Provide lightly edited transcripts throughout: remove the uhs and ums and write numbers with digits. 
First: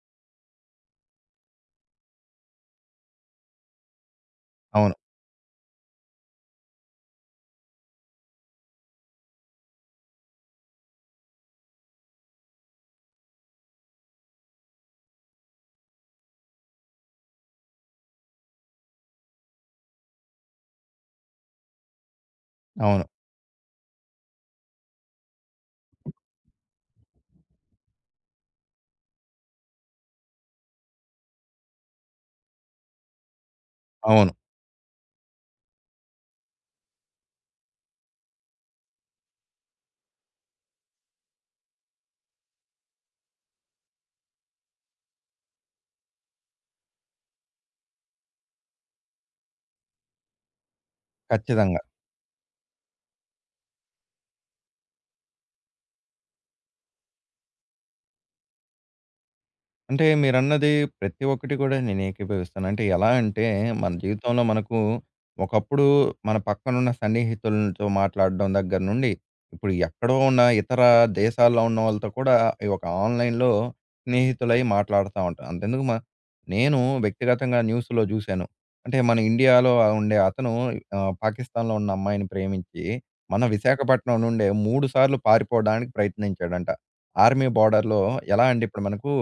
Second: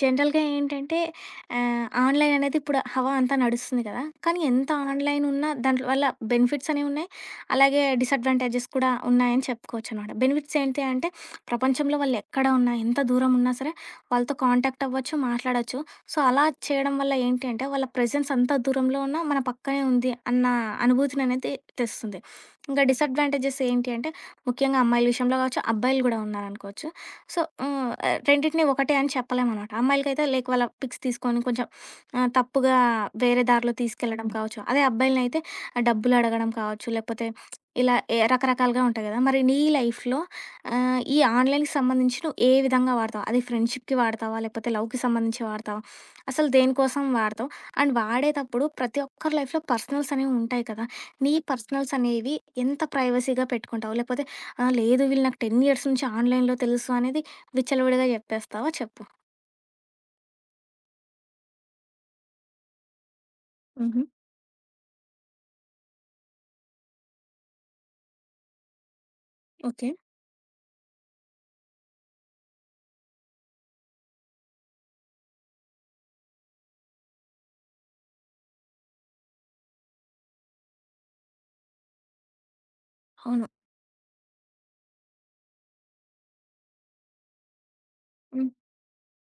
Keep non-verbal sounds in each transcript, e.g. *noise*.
జనరల్‌గా ఏంటంటే ఆన్‌లైన్ అనేది ఇప్పుడు హవా అంతా నడుస్తుంది కదా! కానీ ఎంత అవును. ఆన్‌లైన్ ఉన్నా దాంట్లో వల్ల బెనిఫిట్స్ అనేవి ఉన్నాయి. అలాగే డిసడ్వాంటేజెస్ కూడా ఉన్నాయని చెప్పుకోవచ్చనమాట. బెనిఫిట్స్ ఏంటి అంటే ప్రపంచంలో వాళ్ళు ఎక్కడ ఉన్నా, ఎంత దూరం ఉన్నా సరే వాళ్ళతో కాంటాక్ట్ అవ్వచ్చు, మాట్లాడొచ్చు. సో, అలా చేయడం వల్ల ఏంటి అంటే వాళ్ళ ప్రెజెన్స్ అంత దూరంలో ఉన్నా మన పక్కనే ఉంది అన్న అనుభూతిని అనేది తెస్తుంది. ఇంకా అవును. డిసడ్వాంటేజెస్ ఏంటి అంటే ముఖ్యంగా అమ్మాయిల విషయంలో కావచ్చు, అబ్బాయిలు కూడా ఉన్నారనుకోవచ్చు. సో, రెండిటిని ఒకటే అని చెప్పలేమనమాట. అమ్మాయిలకైతే లైక్ వాళ్ళ పిక్స్ తీసుకొని కొంచెం తప్పుగా వేరే దారిలో తీసుకెళ్ళడం అవును. కావచ్చు. అదే అబ్బాయిలనైతే డబ్బులు అడగడం కావచ్చు, లేకపోతే ఇలా ఏ రకరకాలుగా ఉంటాయి కదా! మరి నీ లైఫ్‌లో ఈ ఆన్‌లైన్‌కి సంబంధించి నువ్వు ఏ విధంగా వాడతావు? అది ఫ్రెండ్‌షిప్‌కి వాడతావా? లేకపోతే లవ్‌కి సంబంధించి వాడతావా? అసలు దేనికోసం వాడతావు? అండ్ వాడేటప్పుడు ప్రతి ఒక్కరి లైఫ్‌లో పర్సనల్స్ అనేవి ఉంటాయి కదా! నీ ఖచ్చితంగా. పర్సనల్స్ అనేవి ఎంత ప్రైవసీగా పెట్టుకుంటావు? లేకపోతే ఆ! లేదు వీళ్ళు నాకు 10 ఇయర్స్ నుంచి ఆన్‌లైన్‌లో తెలుసు అనేది విచ్చలవిడిగా చెప్పేస్తావా చెప్పు? అంటే మీరన్నది ప్రతి ఒక్కటి కూడా నేను ఏకీభవిస్తాను. అంటే ఎలా అంటే మన హుహు. జీవితంలో మనకు ఒకప్పుడు మన పక్కనున్న సన్నిహితులతో మాట్లాడడం దగ్గర నుండి, ఇప్పుడు ఓకే. ఎక్కడో ఉన్న ఇతర దేశాల్లో ఉన్న వాళ్ళతో కూడా ఈ ఒక ఆన్‌లైన్‌లో స్నేహితులై మాట్లాడుతా ఉంటాం. అంతెందుకు నేను వ్యక్తిగతంగా న్యూస్‌లో జూశాను. అంటే మన ఇండియాలో ఉండే అతను పాకిస్తాన్‌లో ఉన్న అమ్మాయిని ప్రేమించి మన అవును. విశాఖపట్నం నుండే 3 సార్లు పారిపోవడానికి ప్రయత్నించాడంట. ఆర్మీ బోర్డర్‌లో ఎలా హ్మ్. అంటే ఇప్పుడు మనకు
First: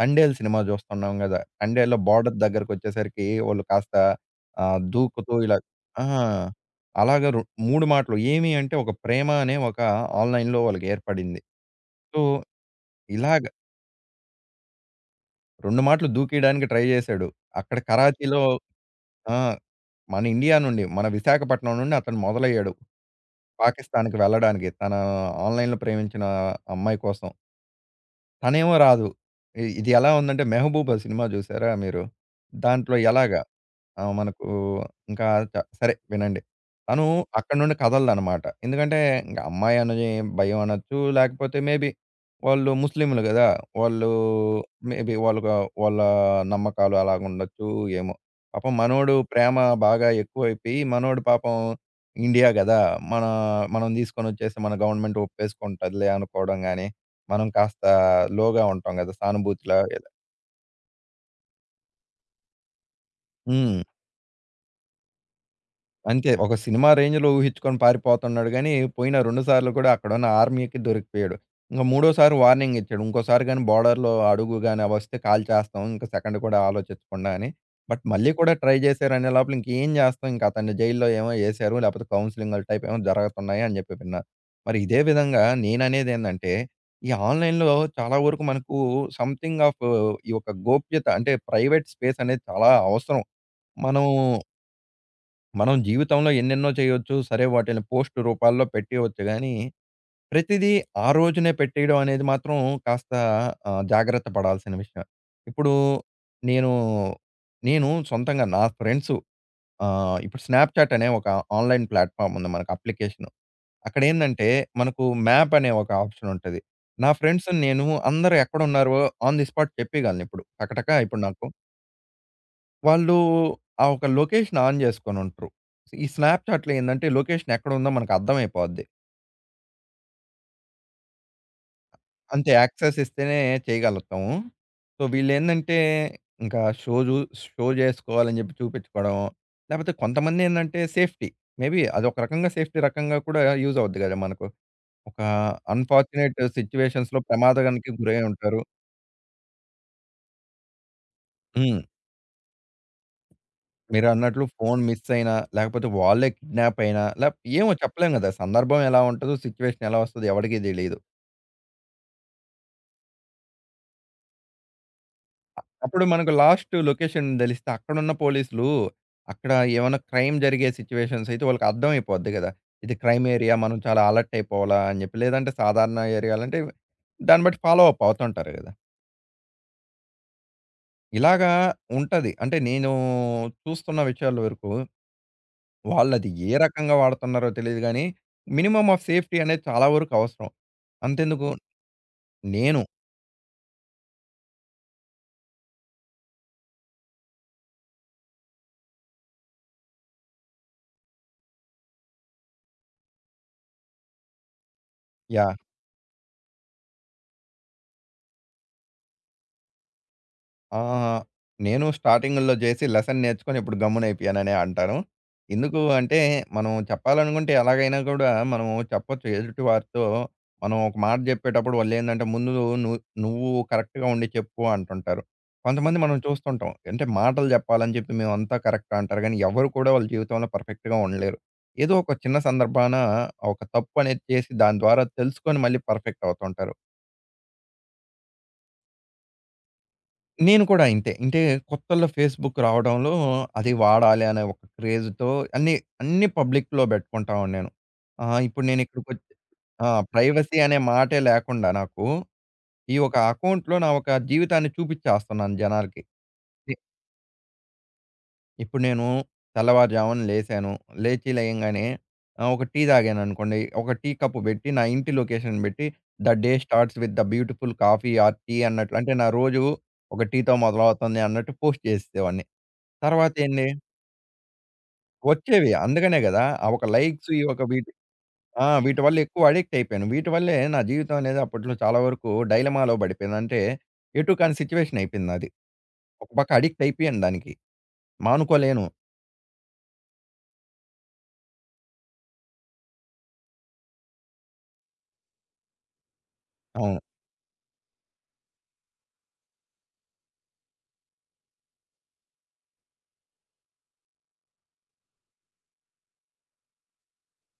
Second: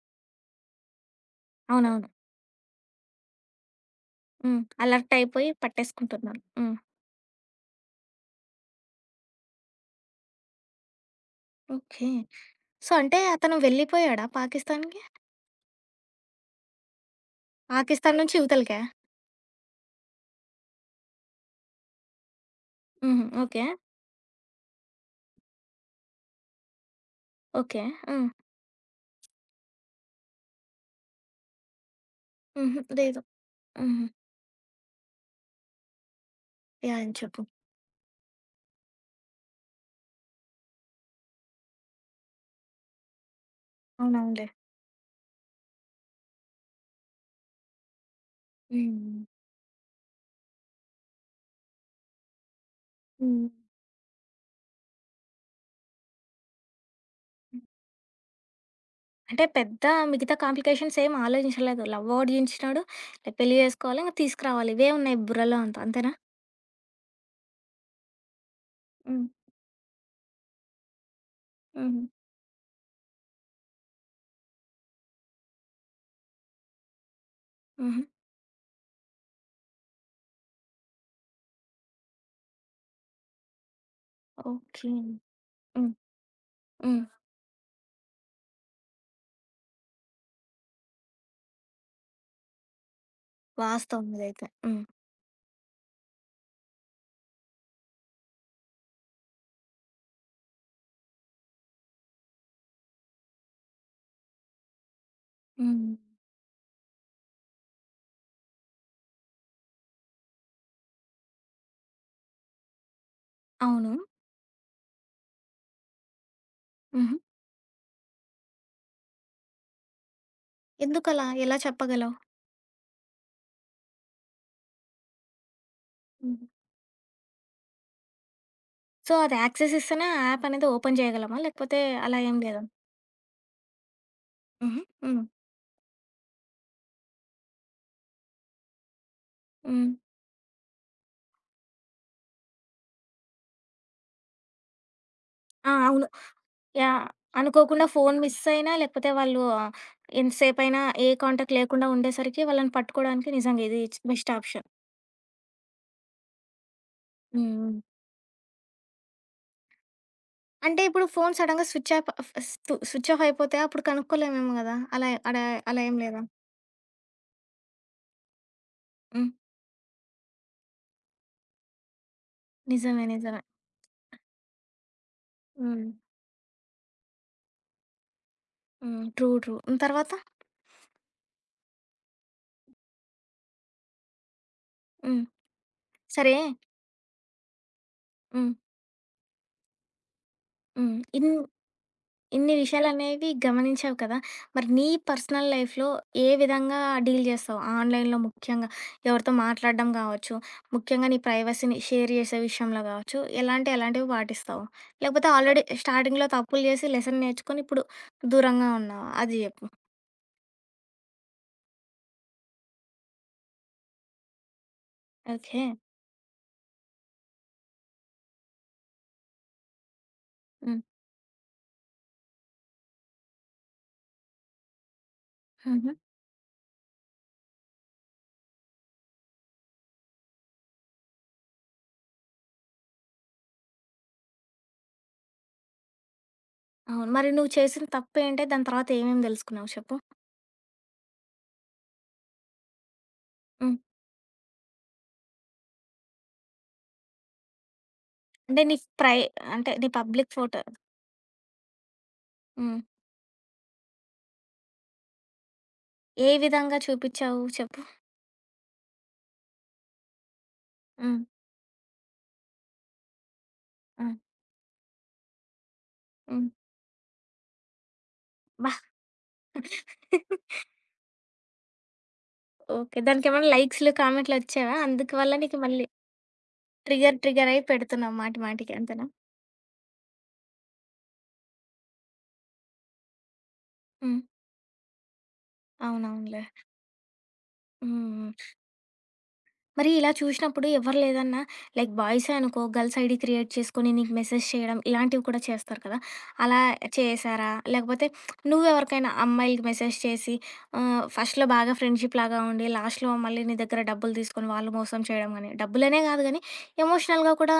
'తండేల్' సినిమా జూస్తున్నాం గదా! 'తండేల్‌లో' అవునవును. బార్డర్ దగ్గరకొచ్చేసరికి వాళ్ళు కాస్త హ్మ్. అలర్ట్ దూకుతూ అయిపోయి ఇలా ఆ! పట్టేసుకుంటున్నాను. హ్మ్. అలాగా రొ 3 మాటలు ఏమి అంటే ఒక ప్రేమ అనే ఒక ఆన్‌లైన్‌లో వాళ్ళకి ఏర్పడింది. ఓకే. సో, సో, అంటే ఇలాగ అతను వెళ్ళిపోయాడా పాకిస్తాన్‌కి? 2 మాటలు దూకియడానికి ట్రై జేశాడు. అక్కడ పాకిస్తాన్ నుంచి కరాచీలో. ఇవతలకా? ఆ! మన ఇండియా నుండి మన విశాఖపట్నం నుండి అతను మొదలయ్యాడు. హుహు. ఓకే. పాకిస్తాన్‌కి వెళ్ళడానికి తన ఆన్‌లైన్‌లో ప్రేమించిన అమ్మాయి కోసం. ఓకే. హ్మ్. తనేమో రాదు. ఇది ఎలా ఉందంటే 'మెహబూబా' సినిమా జూసారా మీరు? హుహు. దాంట్లో లేదు. ఎలాగ ఆ! హుహు. మనకు ఇంకా సరే వినండి. తను యాహ్! చెప్పు. అక్కడి నుండి కదలదనమాట. ఎందుకంటే ఇంక అమ్మాయి అని భయం అనొచ్చు. లేకపోతే మేబీ వాళ్ళు ముస్లింలు గదా! వాళ్ళు అవునవునులే. మేబీ వాళ్ళకు వాళ్ళ నమ్మకాలు అలాగుండొచ్చు ఏమో! పాపం మనోడు హ్మ్. ప్రేమ బాగా ఎక్కువైపోయి మనోడు పాపం ఇండియా గదా! మన హ్మ్. మనం తీసుకొనొచ్చేసి మన గవర్నమెంట్ ఒప్పేసుకుంటదిలే అనుకోవడం గాని, మనం కాస్త లోగా ఉంటాం గదా! అంటే సానుభూతిలా పెద్ద ఇలా. మిగతా కాంప్లికేషన్స్ ఏమి ఆలోచించలేదు. లవ్ ఒకటి చించినాడు, పెళ్లి హ్మ్. చేసుకోవాలి, ఇంక తీసుకురావాలి. ఇవే ఉన్నాయి బుర్రలో అంతా. అంతేనా? అంతే. ఒక సినిమా రేంజ్‌లో ఊహించుకొని పారిపోతున్నాడు గానీ, పోయిన హ్మ్. 2 సార్లు కూడా అక్కడున్న ఆర్మీకి దొరికిపోయాడు. ఇంక హుహు. మూడోసారి వార్నింగ్ ఇచ్చాడు. ఇంకోసారి గాని బోర్డర్‌లో అడుగు గాని అవొస్తే కాల్ చేస్తాం. ఇంక సెకండ్ కూడా ఆలోచించకుండా అని. హుహు. బట్ మళ్ళీ కూడా ట్రై చేశారనే లోపల ఇంకేం చేస్తాం? ఇంక అతన్ని జైల్‌లో ఏమో ఏశారు. లేపోతే కౌన్సెలింగ్‌ల టైప్ ఏమో జరుగుతున్నాయి అని చెప్పి విన్నా. మరి ఓకే. ఇదే విధంగా హ్మ్. నేననేదేందంటే, హ్మ్. ఈ ఆన్‌లైన్‌లో చాలా వరకు మనకు సంథింగ్ ఆఫ్ ఈ యొక్క గోప్యత అంటే ప్రైవేట్ స్పేస్ అనేది చాలా అవసరం. మనం వాస్తవం ఇదైతే. హ్మ్. మనం జీవితంలో ఎన్నెన్నో చేయొచ్చు. సరే వాటిని పోస్ట్ రూపాల్లో పెట్టేయవచ్చు గానీ, ప్రతిదీ ఆ రోజునే పెట్టేయడం అనేది మాత్రం కాస్త జాగ్రత్త పడాల్సిన విషయం. ఇప్పుడు హ్మ్. నేను, నేను సొంతంగా నా ఫ్రెండ్స్ ఇప్పుడు స్నాప్‌చాట్ అనే ఒక ఆన్‌లైన్ ప్లాట్‌ఫామ్ ఉంది మనకు అప్లికేషను. అవును. అక్కడేందంటే మనకు మ్యాప్ అనే ఒక ఆప్షన్ ఉంటది. నా హుహు. ఫ్రెండ్స్ నేను అందరూ ఎక్కడున్నారో ఆన్ ది స్పాట్ చెప్పేయగలను ఇప్పుడు. టకటక ఇప్పుడు ఎందుకలా? నాకు ఎలా చెప్పగలవు? వాళ్ళు ఆ ఒక లొకేషన్ ఆన్ జేసుకొనుంటరు. ఈ హ్మ్. స్నాప్‌చాట్‌లో ఏందంటే లొకేషన్ ఎక్కడుందో మనకు అర్థమైపోద్ది. సో, అది యాక్సెస్ ఇస్తేనే ఆ యాప్ అనేది ఓపెన్ చేయగలమా? లేకపోతే అలా ఏం అంతే లేదా? యాక్సెస్ ఇస్తేనే చేయగలుగుతాము. హుహు. సో, హ్మ్. వీళ్ళేందంటే ఇంకా షో జేసుకోవాలని జెప్పి చూపిచ్చుకోవడం. హ్మ్. లేపోతే కొంతమందేందంటే సేఫ్టీ. మేబీ అదొక రకంగా సేఫ్టీ రకంగా కూడా యూజ్ అవుద్ది గదా! మనకు. ఒక ఆ! అవును. Unfortunate yeah! సిట్యుయేషన్స్‌లో అనుకోకుండా ప్రమాదానికి గురై ఫోను మిస్ ఉంటారు. అయినా, లేకపోతే వాళ్ళు ఎంతసేపయినా ఏ కాంటాక్ట్ హ్మ్. లేకుండా ఉండేసరికి వాళ్ళని పట్టుకోవడానికి నిజంగా ఇది బెస్ట్ మీరన్నట్లు ఆప్షన్. ఫోను మిస్ అయినా, లేకపోతే వాళ్ళే కిడ్నాప్ అయినా, లేప్ హ్మ్. ఏమో హ్మ్. చెప్పలేం గదా! సందర్భం ఎలా ఉంటదో, సిట్యుయేషన్ ఎలా వస్తదో ఎవడికి అంటే తెలీదు. ఇప్పుడు ఫోను సడెన్‌గా స్విచ్ ఆఫ్ అయిపోతే అప్పుడు కనుక్కోలేమేమో గదా! అలా ఏం అప్పుడు లేదా? మనకు లాస్ట్ లొకేషన్ దెలిస్తే అక్కడున్న పోలీసులు హ్మ్. అక్కడ ఏమన్నా క్రైమ్ జరిగే సిట్యుయేషన్స్ అయితే వాళ్ళకి అర్థమైపోద్ది గదా! ఇది నిజమే. క్రైమ్ నిజమే. ఏరియా మనం చాలా అలర్ట్ అయిపోవాలా అని జెప్పి. లేదంటే హ్మ్. సాధారణ ఏరియాలంటే దాన్ని బట్టి ఫాలో అప్ అవుతుంటారు గదా! హ్మ్. ట్రూ. ట్రూ. హ్మ్. తర్వాత? ఇలాగా ఉంటది. అంటే నేను చూస్తున్న విషయాల వరకు హ్మ్. వాళ్ళది సరే ఏ రకంగా వాడుతున్నారో తెలీదు గానీ హ్మ్. మినిమమ్ ఆఫ్ సేఫ్టీ అనేది చాలా వరకు అవసరం. హ్మ్. ఇన్ అంతెందుకు ఇన్ని నేను. విషయాలనేవి గమనించావు కదా! మరి నీ పర్సనల్ లైఫ్‌లో ఏ విధంగా డీల్ చేస్తావు? ఆన్‌లైన్‌లో ముఖ్యంగా ఎవరితో మాట్లాడడం కావచ్చు, ముఖ్యంగా నీ ప్రైవసీని షేర్ చేసే విషయంలో కావచ్చు, ఎలాంటివి పాటిస్తావు? లేకపోతే యాహ్! ఆల్రెడీ స్టార్టింగ్‌లో తప్పులు చేసి లెసన్ నేర్చుకొని ఇప్పుడు దూరంగా ఉన్నావా? అది చెప్పు. ఆహ్, నేను స్టార్టింగ్‌లో జేసి లెసన్ నేర్చుకొని ఇప్పుడు గమ్మునైపోయాననే అంటాను. ఓకే. ఎందుకు అంటే మనం చెప్పాలనుకుంటే ఎలాగైనా కూడా మనం చెప్పొచ్చు. ఎదుటివారితో మనం హ్మ్. ఒక మాట జెప్పేటప్పుడు వాళ్ళేందంటే ముందు ను నువ్వు కరెక్ట్‌గా ఉండి చెప్పు అంటుంటారు. హుహు. కొంతమంది మనం చూస్తుంటాం. అంటే మాటలు జెప్పాలని చెప్పి మేమంతా కరెక్ట్ అంటారు గానీ ఎవరు కూడా వాళ్ళ జీవితంలో పర్ఫెక్ట్‌గా ఉండలేరు. ఏదో ఒక చిన్న సందర్భాన ఒక తప్పు అనేది చేసి దాని ద్వారా తెలుసుకొని మళ్ళీ పర్ఫెక్ట్ అవుతుంటారు. అవును. మరి నువ్వు చేసిన తప్పేంటి? దాని తర్వాత ఏమేమి తెలుసుకున్నావు చెప్పు? నేను కూడా ఇంతే. అంటే కొత్తల్లో ఫేస్‌బుక్ రావడంలో అది హ్మ్. వాడాలి అనే ఒక క్రేజ్‌తో అన్నీ, అన్నీ పబ్లిక్‌లో పెట్టుకుంటా ఉన్నాను. అంటే ఇప్పుడు నీ నేను ప్రై ఇక్కడికొచ్చి అంటే నీ ఆ! Public privacy photo. అనే మాటే లేకుండా నాకు హ్మ్. ఈ ఒక అకౌంట్‌లో నా ఒక జీవితాన్ని చూపిచ్చేస్తున్నాను జనాలకి. ఏ ఇ విధంగా చూపిచ్చావు చెప్పు? ఇప్పుడు నేను తెల్లవారుజామున లేసాను. హ్మ్. లేచి లేయంగానే ఒక టీ తాగాననుకోండి. ఒక టీ హ్మ్. కప్పు పెట్టి నా ఇంటి లొకేషన్ పెట్టి ద హ్మ్. Day starts with the beautiful coffee or tea అబ్బా! అన్నట్లు అంటే నా రోజు ఒక టీతో మొదలవుతుంది అన్నట్టు పోస్ట్ చేసేసేవాడిని. ఓకే. దానికేమన్నా తర్వాతేంది? లైక్స్‌లు, కామెంట్‌లొచ్చేవా? అందుకు వల్ల నీకు వచ్చేవి. మళ్ళీ అందుకనే గదా! ఆ ఒక లైక్స్ ఈ ట్రిగ్గరయ్యి ఒక వీటి. పెడుతున్నావు మాటి ఆ! మాటికి వీటి అంతేనా? వల్ల ఎక్కువ అడిక్ట్ అయిపోయాను. వీటి వల్లే నా జీవితం అనేది అప్పట్లో చాలా వరకు డైలమాలో పడిపోయింది. అంటే హ్మ్. ఎటు కాని సిట్యుయేషన్ అయిపోయింది నాది. ఒక అవునవునులే. పక్క అడిక్ట్ అయిపోయాను దానికి. హ్మ్. మానుకోలేను. మరి ఇలా చూసినప్పుడు ఎవరు లేదన్నా లైక్ బాయ్సే అనుకో గర్ల్స్ ఐడి క్రియేట్ చేసుకొని నీకు మెసేజ్ చేయడం ఇలాంటివి కూడా చేస్తారు కదా అలా అవును. చేశారా లేకపోతే నువ్వెవరికైనా అమ్మాయిలకి మెసేజ్ చేసి ఆ, ఫస్ట్లో బాగా ఫ్రెండ్షిప్ లాగా ఉండి లాస్ట్లో మళ్ళీ నీ దగ్గర డబ్బులు తీసుకొని వాళ్ళు మోసం చేయడం కానీ డబ్బులనే కాదు కానీ ఎమోషనల్గా కూడా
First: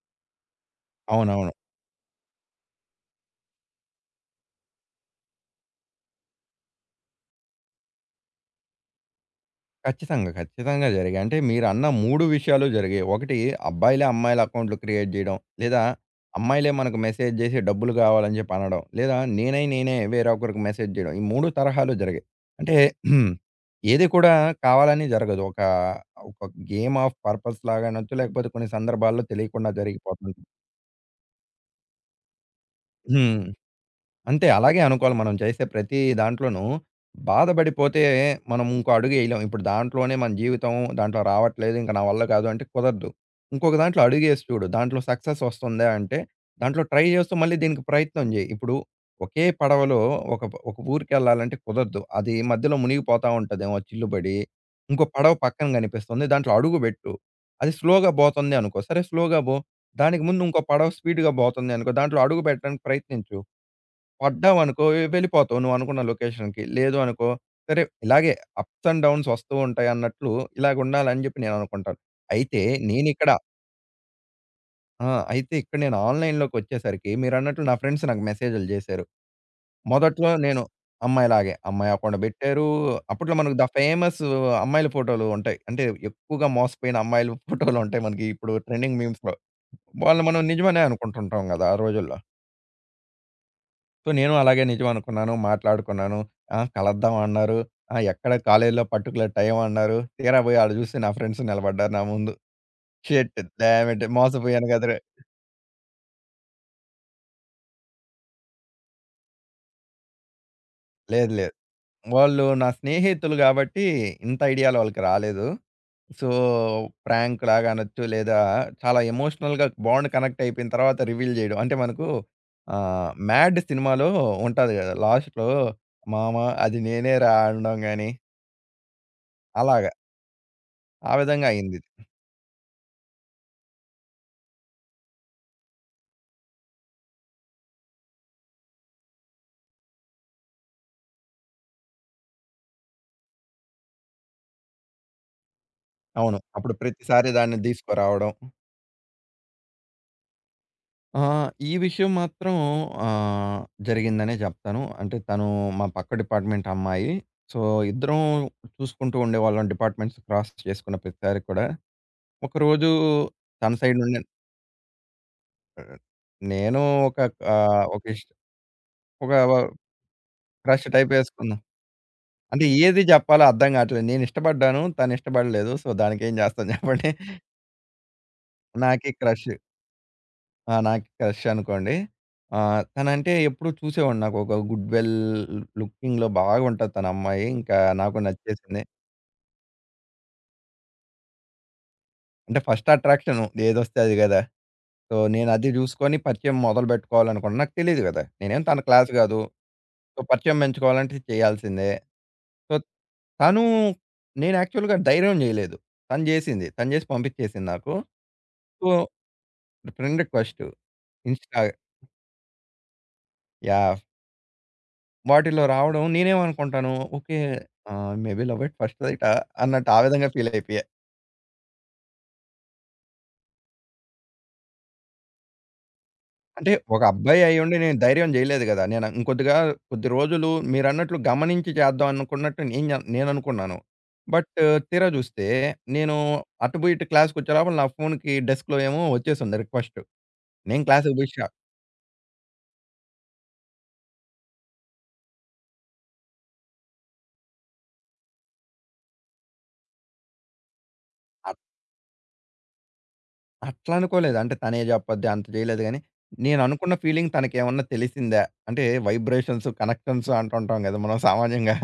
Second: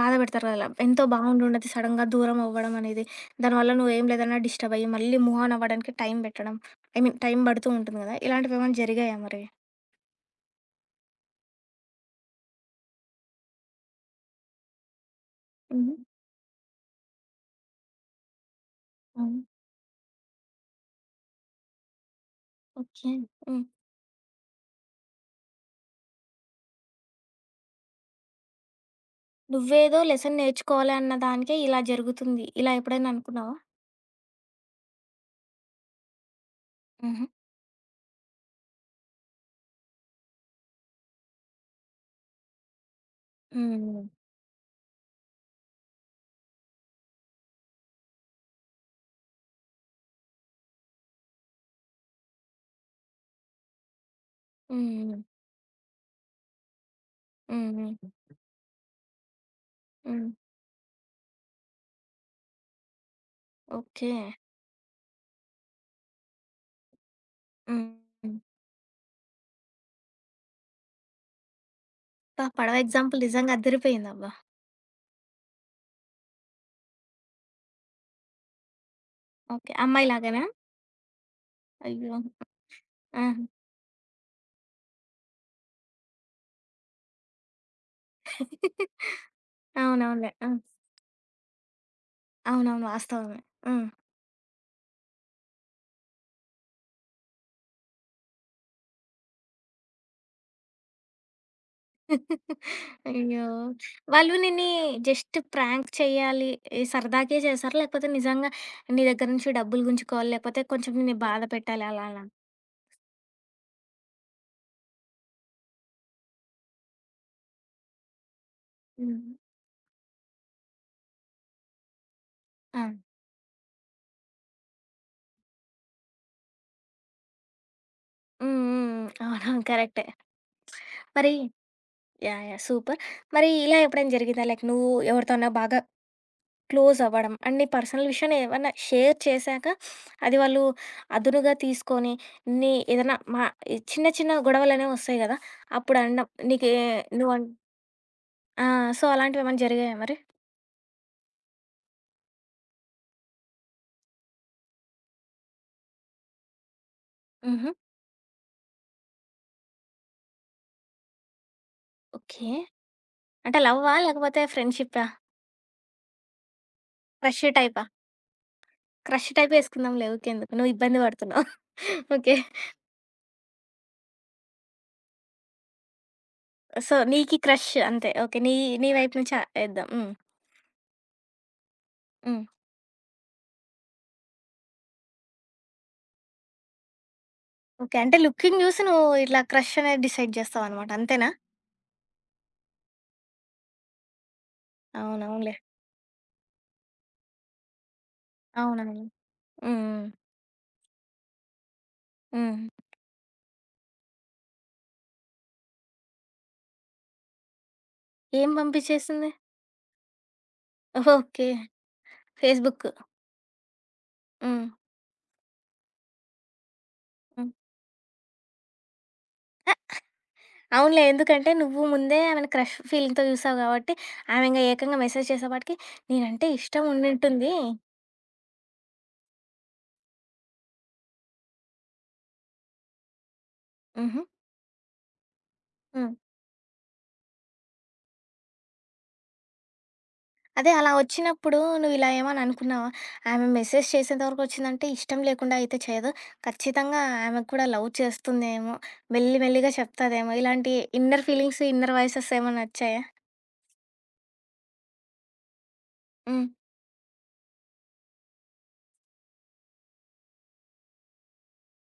బాధ పెడతారు కదా ఎంతో బాగుండి అవునవును. ఉండదు సడన్గా దూరం అవ్వడం అనేది దానివల్ల నువ్వు ఏం లేదన్నా డిస్టర్బ్ అయ్యి మళ్ళీ మూవ్ ఆన్ అవ్వడానికి టైం పెట్టడం ఐ మీన్ టైం పడుతూ ఉంటుంది కదా ఇలాంటివి ఏమైనా జరిగాయా మరి ఖచ్చితంగా. ఖచ్చితంగా జరిగాయి. అంటే మీరన్న 3 విషయాలు జరిగాయి. ఒకటి అబ్బాయిలే అమ్మాయిల అకౌంట్‌లు క్రియేట్ జేయడం. లేదా ఉమ్, అమ్మాయిలే మనకు మెసేజ్ జేసి డబ్బులు గావాలని జెప్పి అనడం. లేదా అవును. నేనై నేనే వేరొకరికి మెసేజ్ జేయడం. ఈ 3 తరహాలు జరిగాయి. అంటే ఓకే. *clears throat* హ్మ్. ఏది కూడా కావాలని జరగదు. ఒక గేమ్ ఆఫ్ పర్పస్ లాగా అనొచ్చు. లేకపోతే కొన్ని సందర్భాల్లో తెలియకుండా నువ్వేదో లెసన్ జరిగిపోతుంది. నేర్చుకోవాలి అన్న దానికే ఇలా జరుగుతుంది. ఇలా ఎప్పుడైనా హ్మ్. అనుకున్నావా? అంతే. అలాగే అనుకోవాలి. మనం చేసే ప్రతి దాంట్లోనూ హుహు. బాధపడిపోతే మనం ఇంకో అడుగు ఎయలేం. ఇప్పుడు దాంట్లోనే మన జీవితం దాంట్లో రావట్లేదు. ఇంక నా వల్ల కాదు అంటే కుదరదు. ఇంకొక దాంట్లో హ్మ్. అడుగేసి చూడు. దాంట్లో సక్సెస్ వస్తుందా అంటే దాంట్లో ట్రై చేస్తూ మళ్ళీ దీనికి ప్రయత్నం చేయి. ఇప్పుడు ఒకే పడవలో ఒక ఒక ఊరికెళ్ళాలంటే కుదరదు. అది మధ్యలో మునిగిపోతా ఉంటదేమో చిల్లుబడి. ఇంకో హ్మ్. పడవ పక్కన కనిపిస్తుంది. దాంట్లో అడుగు పెట్టు. హ్మ్. అది హ్మ్. స్లోగా పోతుంది అనుకో. సరే స్లోగా పో. దానికి హ్మ్. ముందు ఇంకో పడవ స్పీడ్‌గా పోతుంది అనుకో. దాంట్లో అడుగు పెట్టడానికి ప్రయత్నించు. ఓకే. పడ్డావనుకో వెళ్ళిపోతావు నువ్వనుకున్న లొకేషన్‌కి. లేదు అనుకో, సరే హ్మ్. ఇలాగే హ్మ్. అప్స్ అండ్ డౌన్స్ వస్తూ ఉంటాయి అన్నట్లు ఇలాగుండాలని జెప్పి నేననుకుంటాను. అబ్బా! అయితే పడవ ఎగ్జాంపుల్ నేనిక్కడ నిజంగా అదిరిపోయిందబ్బా! ఆ! అయితే ఇక్కడ నేను ఆన్‌లైన్‌లోకొచ్చేసరికి మీరన్నట్లు నా ఫ్రెండ్స్ నాకు మెసేజ్‌లు జేశారు. ఓకే. మొదట్లో అమ్మాయిలాగానా? నేను అమ్మాయిలాగే అమ్మాయి అయ్యో! అకౌంట్ బెట్టారు. ఆ! అప్పట్లో మనకు ద ఫేమస్ అమ్మాయిల ఫోటోలు ఉంటాయి. అంటే ఎక్కువగా మోసపోయిన అమ్మాయిల *laughs* ఫోటోలుంటాయి మనకి ఇప్పుడు ట్రెండింగ్ మీమ్స్‌లో. వాళ్ళని అవునవునులే. మనం ఆ! నిజమనే అనుకుంటుంటాం గదా! ఆ రోజుల్లో. అవునవును. వాస్తవమే. హ్మ్. సో, నేను అలాగే నిజం అనుకున్నాను. మాట్లాడుకున్నాను. ఆ! కలుద్దాం అన్నారు. ఆ! ఎక్కడ కాలేజీలో పర్టిక్యులర్ టైం అన్నారు. తీరా పోయి ఆడ చూస్తే నా ఫ్రెండ్స్ నిలబడ్డారు నా ముందు. షిట్! అయ్యో! Damn it! వాళ్ళు నిన్ని మోసపోయాను కదరా! జస్ట్ ప్రాంక్ చేయాలి, ఈ సరదాకే చేశారా? లేకపోతే నిజంగా నీ దగ్గర నుంచి డబ్బులు గుంజుకోవాలి, లేకపోతే కొంచెం నిన్ను లేదు బాధ లేదు. పెట్టాలి అలా అలా? వాళ్ళు నా స్నేహితులు కాబట్టి ఇంత ఐడియాలు వాళ్ళకి రాలేదు. సో, ప్రాంక్ లాగా అనొచ్చు లేదా చాలా హ్మ్. ఎమోషనల్‌గా బాండ్ కనెక్ట్ అయిపోయిన తర్వాత రివీల్ చేయడం. అంటే మనకు ఆ! 'మ్యాడ్' సినిమాలో ఉంటది కదా! లాస్ట్‌లో మామ అది నేనేరా అనడం గాని హ్మ్. హ్మ్. అవునవును. అలాగా. కరెక్టే. ఆ మరి విధంగా అయింది. యాహ్! యాహ్! సూపర్. మరి ఇలా ఎప్పుడైనా జరిగిందా? లైక్ నువ్వు ఎవరితోన్నా బాగా క్లోజ్ అవ్వడం అండ్ నీ పర్సనల్ విషయాన్ని ఏమన్నా షేర్ చేశాక, అది వాళ్ళు అదునుగా తీసుకొని, నీ ఏదైనా చిన్న చిన్న గొడవలనేవి వస్తాయి గదా! అప్పుడు అనడం అవును. నీకే అప్పుడు ప్రతిసారి నువ్వన్ దాన్ని తీసుకురావడం. ఆ! సో, అలాంటివేమన్నా జరిగాయా మరి? ఆ! ఈ విషయం మాత్రం ఆహ్, జరిగిందనే జెప్తాను. అంటే తను మా పక్క డిపార్ట్‌మెంట్ అమ్మాయి. సో, హుహు. ఇద్దరం చూసుకుంటూ ఉండేవాళ్ళం డిపార్ట్‌మెంట్స్ క్రాస్ చేసుకున్న ప్రతిసారి కూడా. ఓకే. ఒకరోజు అంటే తన లవ్వా? సైడ్ నుండి లేకపోతే ఫ్రెండ్‌షిప్పా? ఆహ్, నేను ఒక క్రష్ టైపా? ఆహ్, ఒక ఇష్ క్రష్ ఒక టైపే ఏసుకుందాంలే. ఊకెందుకు? నువ్వు క్రష్ ఇబ్బంది టైప్ పడుతున్నావు. ఏసుకున్నా. *laughs* ఓకే. అంటే ఏది జెప్పాలో అర్థం గాట్లేదు. నేను ఇష్టపడ్డాను. తను ఇష్టపడలేదు. సో, దానికేం జేస్తాం సో, జెప్పండి. నీకి క్రష్ అంతే. ఓకే. నీ నీ నాకీ వైపు నుంచి క్రష్. ఏద్దాం. హ్మ్. ఆ! నాకు క్రష్ అనుకోండి. హ్మ్. తనంటే ఎప్పుడు చూసేవాడిని. నాకొక గుడ్ వెల్ లుకింగ్‌లో బాగుంటది తన అమ్మాయి. ఇంకా ఓకే. అంటే నాకు లుకింగ్ జూసి నచ్చేసింది. నువ్వు ఇట్లా క్రష్ అనేది డిసైడ్ జేస్తావనమాట. అంతేనా? అంటే ఫస్ట్ అట్రాక్షను ఏదొస్తే అది గదా! సో, నేను అవునవునులే. అది జూసుకొని పరిచయం మొదలుపెట్టుకోవాలనుకున్నా. నాకు తెలీదు గదా! నేనేం తన అవునవును. క్లాస్ గాదు. హ్మ్. సో, పరిచయం పెంచుకోవాలంటే చేయాల్సిందే. హ్మ్. సో, తను నేను యాక్చువల్‌గా ధైర్యం జేయలేదు. తను జేసింది. తను జేసి పంపించేసింది నాకు. ఏం సో, పంపిచ్చేసింది? Friend request. Okay. Insta. Facebook. Yeah! హ్మ్. వాటిలో రావడం నేనేమనుకుంటాను, ఓకే. హ్మ్. మేబీ లవ్ ఎట్ ఫస్ట్ సైటా అన్నట్టు ఆ! ఆ విధంగా ఫీల్ అయిపోయా. అవునులే. ఎందుకంటే నువ్వు ముందే ఆమెని క్రష్ ఫీలింగ్‌తో జూసావు గాబట్టి, ఆమె ఇంగ ఏకంగా మెసేజ్ చేసేపాటికి, "నేనంటే అంటే ఇష్టం ఒక అబ్బాయి ఉండింటుంది." అయ్యుండి నేను ధైర్యం చేయలేదు గదా! నేను ఇంకొద్దిగా కొద్ది రోజులు మీరన్నట్లు గమనించి చేద్దాం అనుకున్నట్టు నేను జ నేననుకున్నాను. హుహు. బట్ తీరా చూస్తే హ్మ్. నేను అటు బోయి ఇటు క్లాస్‌కొచ్చే లోపల నా ఫోన్‌కి డెస్క్‌లో ఏమో వచ్చేసుంది రిక్వెస్ట్. అదే నేను అలా క్లాస్‌కి పోయి ష వచ్చినప్పుడు నువ్విలా ఏమని అనుకున్నావా? ఆమె మెసేజ్ చేసేంత వరకు వచ్చిందంటే ఇష్టం లేకుండా అయితే చేయదు. ఖచ్చితంగా ఆమెకు కూడా లవ్ చేస్తుందేమో, మెల్లి మెల్లిగా చెప్తాదేమో ఇలాంటి inner at feelings, inner voices ఏమన్నా వచ్చాయా? అట్లా అనుకోలేదు. అంటే తనే చెప్పద్ది అంత చేయలేదు గానీ, హ్మ్. నేననుకున్న ఫీలింగ్ తనకేమన్నా తెలిసిందా? అంటే వైబ్రేషన్స్, కనెక్షన్స్ అంటుంటాం గదా! మనం సామాన్యంగా.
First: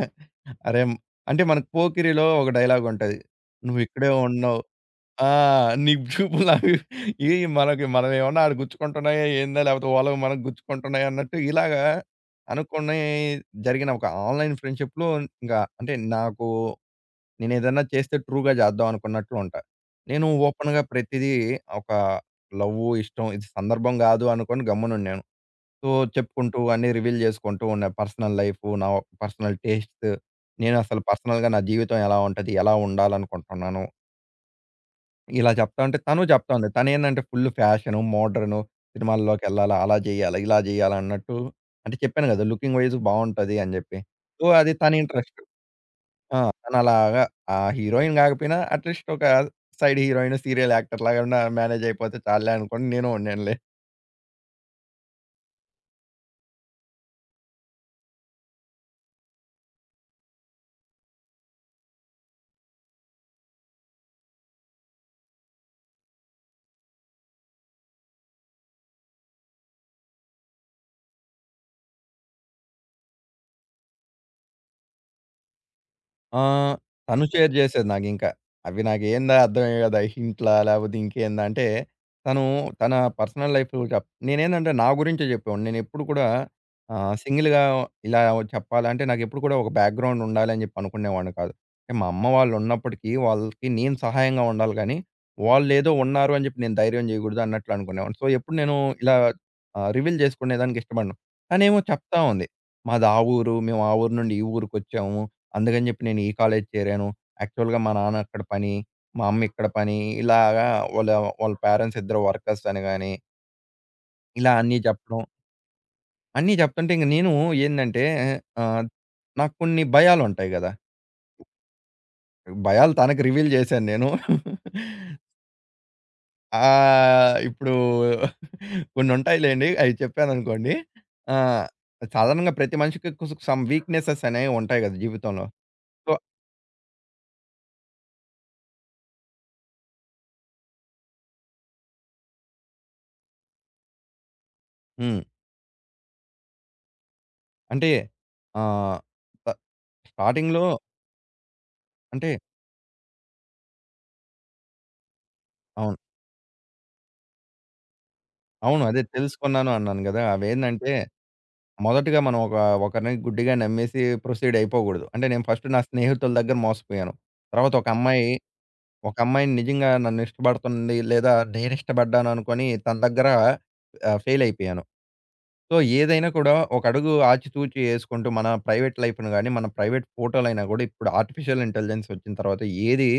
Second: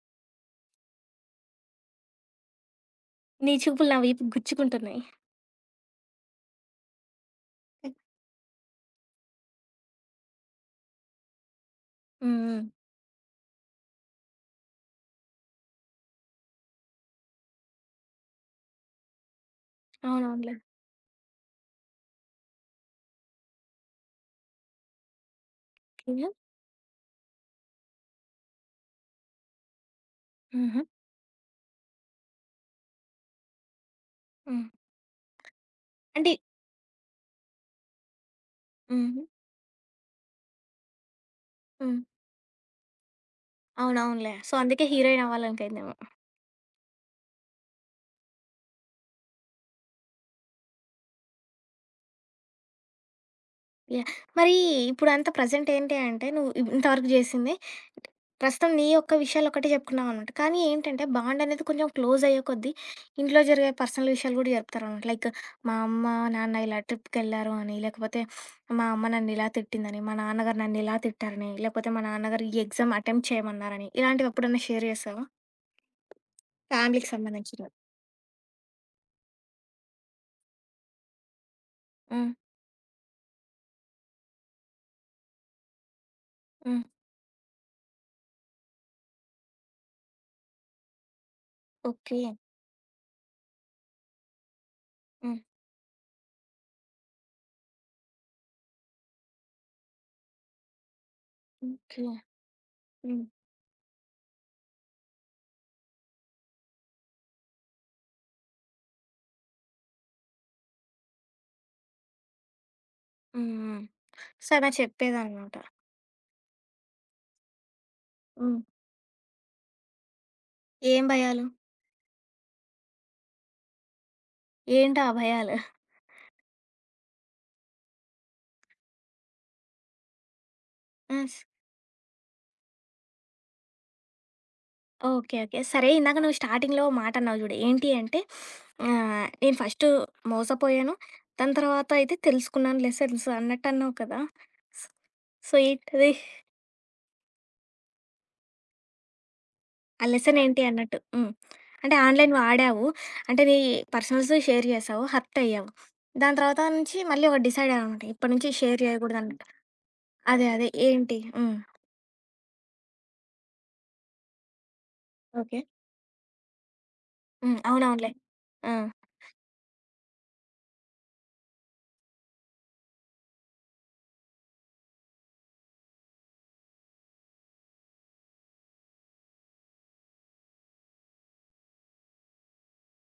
అరే! అంటే మనకు 'పోకిరిలో' ఒక డైలాగ్ ఉంటది. నీ చూపులు నా "నువ్విక్కడే వీపుకి ఉన్నావు. గుచ్చుకుంటున్నాయి. ఆ! నీ చూపులు నావి ఏయి మనకి హ్మ్. మనమేమన్నా ఆడ గుచ్చుకుంటున్నాయా ఏందా? లేకపోతే వాళ్ళవి మనకు గుచ్చుకుంటున్నాయా?" అన్నట్టు ఇలాగా హ్మ్. అనుకుని జరిగిన ఒక ఆన్‌లైన్ ఫ్రెండ్‌షిప్‌లో ఇంకా అంటే నాకు నేనేదన్నా చేస్తే ట్రూగా చేద్దాం అనుకున్నట్లు ఉంటా. నేను అవునవునులే. ఓపెన్‌గా ప్రతిదీ ఒక లవ్వు, ఇష్టం ఇది సందర్భం కాదు అనుకోని గమ్మునున్నాను. So, okay. చెప్పుకుంటూ అన్నీ రివీల్ చేసుకుంటూ ఉన్న పర్సనల్ లైఫ్, నా పర్సనల్ టేస్ట్స్, హుహు. నేనసలు పర్సనల్‌గా నా జీవితం ఎలా ఉంటది? ఎలా ఉండాలనుకుంటున్నాను? హ్మ్. ఇలా చెప్తా ఉంటే తను అంటే చెప్తా ఉంది. తనేందంటే ఫుల్ ఫ్యాషను, మోడ్రను, హుహు. సినిమాల్లోకెళ్ళాలా, అలా జేయాలా, ఇలా జేయాలా అన్నట్టు. అంటే హ్మ్. చెప్పాను గదా! లుకింగ్ వైస్ బావుంటది అని జెప్పి. అవునవునులే. సో, సో, అది అందుకే తన హీరోయిన్ ఇంట్రెస్ట్. అవ్వాలనుకైందేమో. ఆ! తనలాగా ఆ హీరోయిన్ గాకపోయినా అట్‌లీస్ట్ ఒక సైడ్ హీరోయిన్, సీరియల్ యాక్టర్‌లాగన్నా మేనేజ్ అయిపోతే చాలులే అనుకోని నేను ఉన్నానులే. యాహ్! మరి ఇప్పుడంతా ప్రెజెంట్ ఏంటి అంటే నువ్వు ఇంతవరకు జేసింది ప్రస్తుతం నీ యొక్క విషయాలొక్కటే జెప్పుకున్నావనమాట. కానీ ఏంటంటే బాండనేది కొంచెం క్లోజయ్యే కొద్దీ ఇంట్లో జరిగే పర్సనల్ విషయాలు గూడా జరుపుతారనమాట. లైక్ మా అమ్మ, నాన్న ఇలా ట్రిప్‌కెళ్లారు అని, లేకపోతే మా అమ్మ నన్నిలా తిట్టిందని, మా నాన్నగారు నన్నిలా తిట్టారని, లేకపోతే మా నాన్నగారు ఈ ఎగ్జామ్ అటెంప్ట్ చేయమన్నారని, ఇలాంటివెప్పుడన్నా షేర్ జేశావా? ఆ! ఫ్యామిలీకి తను షేర్ సంబంధించినవి. జేసేది నాకింకా. అవి నాకేందా అర్థమయ్యేవి గాదు. అయి హింట్లా? లేపోతే ఇంకేందా? అంటే హ్మ్. తను తన పర్సనల్ లైఫ్ చెప్ నేనేందంటే నా గురించే జెప్పేవాడిని. నేనెప్పుడు కూడా హ్మ్. సింగిల్‌గా ఇలా చెప్పాలంటే నాకెప్పుడు కూడా ఒక బ్యాక్‌గ్రౌండ్ ఉండాలి అని జెప్పి అనుకునేవాడిని కాదు. అంటే మా ఓకే. అమ్మ వాళ్ళున్నప్పటికీ వాళ్ళకి నేను సహాయంగా ఉండాలి గానీ, హ్మ్. వాళ్ళేదో ఉన్నారు అని జెప్పి నేను ధైర్యం జేయగూడదు అన్నట్లు అనుకునేవాడిని. సో, ఎప్పుడు నేను ఇలా రివీల్ జేసుకునేదానికి ఇష్టపడను. తనేమో ఓకే. చెప్తా ఉంది. మాది ఆ హ్మ్. ఊరు. మేము ఆ ఊరు నుండి ఈ ఊరికొచ్చాము. అందుకని జెప్పి నేను ఈ కాలేజ్ చేరాను. యాక్చువల్‌గా మా నాన్న అక్కడ పని, మా అమ్మ ఇక్కడ పని ఇలాగా వాళ్ళ వాళ్ళ పేరెంట్స్ ఇద్దరు వర్కర్స్ అని గాని, హ్మ్. హ్మ్. సో, ఇలా అలా అన్నీ జెప్పడం. చెప్పేదనమాట. అన్నీ జెప్తుంటే ఇంక నేను ఏందంటే హ్మ్. ఆహ్, నాకు కొన్ని భయాలుంటాయి గదా! ఏం భయాలు? భయాలు తనకి రివీల్ జేశాను నేను. ఏంటా ఆ భయాలు? ఇప్పుడు కొన్నుంటాయి లెండి. అయి చెప్పాననుకోండి. ఆ! ఆ! సాధారణంగా ప్రతి మనిషికి సమ్ వీక్‌నెసెస్ అనేవి ఉంటాయి గదా! ఓకే. జీవితంలో. ఓకే. సరే సో ఇందాక నువ్వు స్టార్టింగ్‌లో ఓ మాటన్నావు జూడు. ఏంటి అంటే నేను ఫస్టు మోసపోయాను. దాని తర్వాత అయితే తెలుసుకున్నాను లెసన్స్ అన్నట్టన్నావు కదా! స్ హ్మ్. సో, ఏంటది? అంటే ఆహ్, ఆ లెసన్ ఏంటి స్టార్టింగ్‌లో అన్నట్టు? హ్మ్. అంటే అంటే ఆన్‌లైన్ వాడావు. అంటే నీ పర్సనల్స్ షేర్ చేశావు. హర్ట్ అయ్యావు. అవును. దాని తర్వాత నుంచి మళ్ళీ ఒకటి డిసైడ్ అయ్యావు అనమాట. ఇప్పటి నుంచి షేర్ అవును. అదే చేయకూడదన్నట్టు. తెలుసుకున్నాను అన్నాను గదా! అదే. అదే. అవేందంటే ఏంటి? హ్మ్. మొదటగా మనం ఒకరిని గుడ్డిగా నమ్మేసి ప్రొసీడ్ అయిపోకూడదు. అంటే నేను ఓకే. ఫస్ట్ నా స్నేహితుల దగ్గర మోసపోయాను. హ్మ్. తర్వాత అవునవునులే. ఆ! ఒక అమ్మాయిని నిజంగా నన్ను ఇష్టపడుతుంది లేదా నేనిష్టపడ్డాను అనుకోని తన దగ్గర ఫెయిల్ అయిపోయాను. సో, ఏదైనా కూడా ఒక అడుగు ఆచితూచి యేసుకుంటూ మన ప్రైవేట్ లైఫ్‌ను గాని, మన ప్రైవేట్ ఫోటోలైనా గూడా ఇప్పుడు ఆర్టిఫిషియల్ ఇంటెలిజెన్స్ వచ్చిన తర్వాత ఏది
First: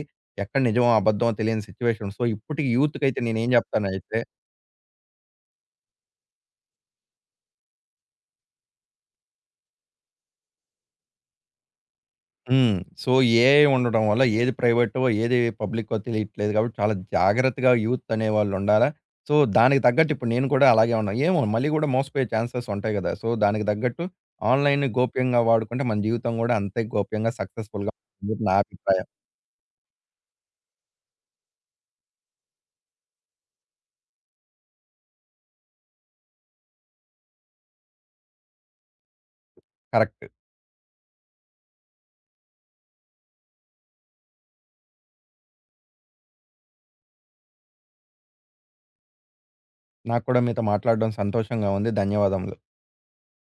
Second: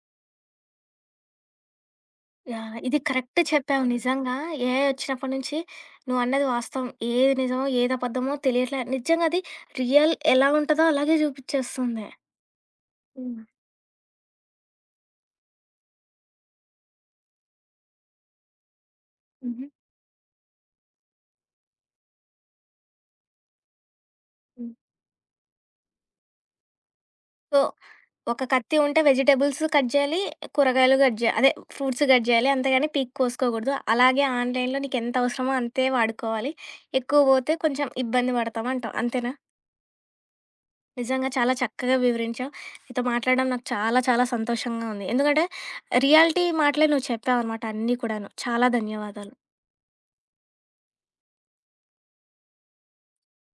ఎక్కడ నిజమో, అబద్ధమో తెలియని సిట్యుయేషన్. సో, ఇప్పటికి యాహ్! ఇది యూత్‌కైతే కరెక్ట్ నేనేం చెప్పావు జెప్తానంటే నిజంగా. ఏఐ వచ్చినప్పటి నుంచి నువ్వన్నది వాస్తవం. ఏది నిజమో, ఏది అబద్ధమో తెలియట్లే. నిజంగా అది రియల్ ఎలా ఉంటదో అలాగే చూపిచ్చేస్తుంది. హ్మ్. సో, హ్మ్. ఏఐ ఉండడం వల్ల ఏది ప్రైవేటో, ఏది పబ్లికో తెలియట్లేదు కాబట్టి చాలా జాగ్రత్తగా యూత్ అనేవాళ్ళుండాలా. సో, హుహు. దానికి తగ్గట్టు ఇప్పుడు నేను కూడా అలాగే ఉన్నా. ఏమో మళ్ళీ గూడా మోసపోయే ఛాన్సెస్ ఉంటాయి గదా! సో, దానికి తగ్గట్టు ఆన్‌లైన్‌ని గోప్యంగా వాడుకుంటే మన జీవితం గూడా అంతే గోప్యంగా సో, సక్సెస్‌ఫుల్‌గా ఉంటుంది ఒక నా కత్తి ఉంటే అభిప్రాయం. వెజిటబుల్స్ కట్ చేయాలి, కూరగాయలు కట్ చేయాలి. అదే ఫ్రూట్స్ కట్ చేయాలి. అంతేగాని పీక్ కోసుకోకూడదు. అలాగే ఆన్‌లైన్‌లో నీకెంత అవసరమో అంతే వాడుకోవాలి. ఎక్కువ పోతే కొంచెం ఇబ్బంది పడతాం అంటావు. అంతేనా? కరెక్ట్. నిజంగా చాలా చక్కగా వివరించావు. నీతో మాట్లాడడం నాకు చాలా చాలా సంతోషంగా ఉంది. ఎందుకంటే రియాలిటీ మాటలే నువ్వు చెప్పావనమాట అన్నీ కూడాను. చాలా ధన్యవాదాలు. నాకు కూడా మీతో మాట్లాడడం సంతోషంగా ఉంది. ధన్యవాదములు.